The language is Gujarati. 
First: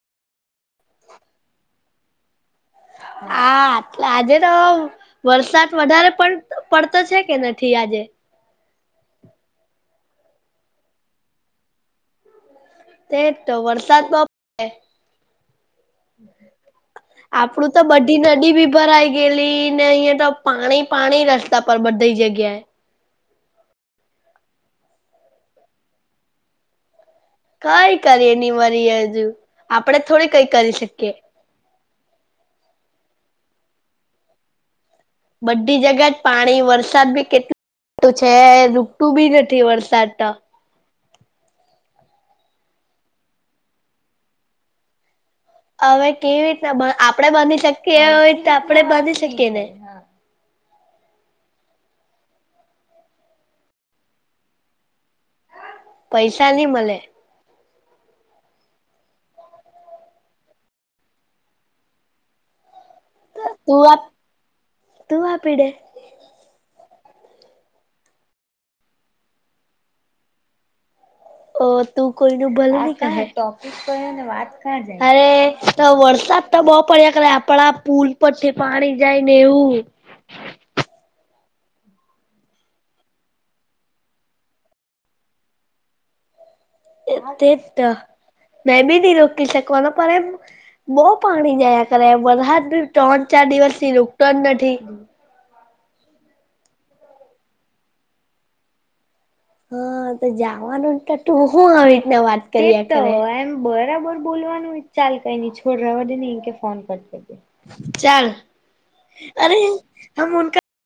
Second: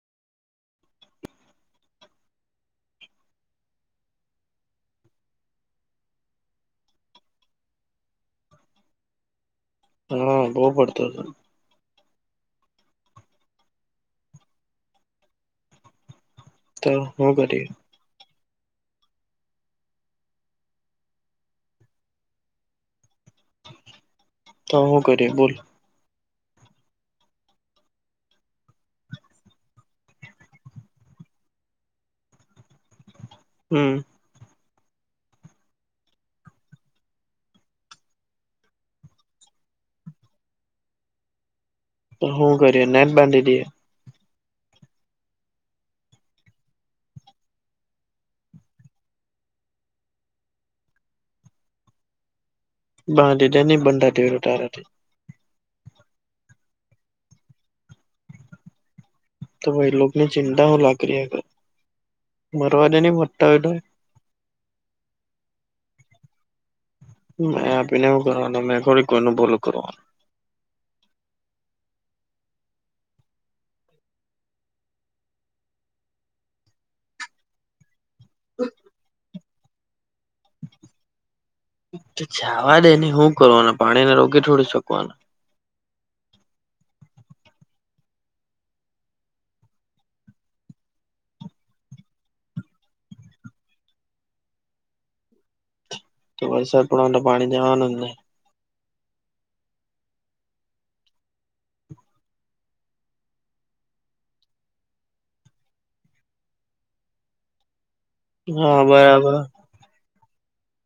હા આજે તો વરસાદ વધારે પડતો પડતો છે કે નથી આજે? હમ્મ બઉ પડતો હતો. તેજ તો વરસાદ બઓ પડે તો હું કરીએ આપડું તો બધ તે નદી બી ભરાઈ ગયેલી ને અઈયે તો પાણી પાણી રસ્તા પર બધી જગ્યાએ તો હું કરીએ બોલ? કઈ કરીએ ની વરી હજુ આપડે થોડી કઈ કરી શકીએ? હમ્મ. બધી જગ્યા જ પાણી વરસાદ બી કેટ તો છે રૂકતું બી નથી વરસાદ તો. તો હું કરીએ નેન બાંધી દીએ? હવે કેવી રીતના પણ આપણેે બાંધી શકીએ એ રીતે આપણેે બાંધી શકીએ ને? બાંધી દે ની બંધાતી હોય તો તારાથી પૈસા ની મલે. તું એ લોકની ચિંતા હું લેવા કરિયા કરે મરવા દે ને તું આપ તું આપીડે? મે આપીને હું કરવાનો મેં થોડી કોઈનું ભલું કરવાનું અ તું કોઈનું ભલુ ની કરહે તો? કરે ને વાત કા જાય અરે તો વરસાદ તો બો પડ્યા કરે આપડા પુલ ઉપરથી પાણી જાય ને એવું જાવા દે ની હું કરવાનું પાણી ને રોકી થોડી શકવાના? તે જ તો મેં બી ની રોકી શકવાનો પણ એમ બો પાણી જાયા કરે વરહાદ બી ત્રણ ચાર દિવસ થી રુકતો જ નથી. વરસાદ પડવાનો તો પાણી જાવાનું જ ને. હ તો જવાનું જ તો તું હું આવી રીતના વાત કરીઆ કરે તેજ તો એમ બરાબર બોલવાનું ચાલ કઈ ની છોડ રવા દેની એને કે ફોન કરી દે ચાલ હા બરાબર અરે [unintelligible]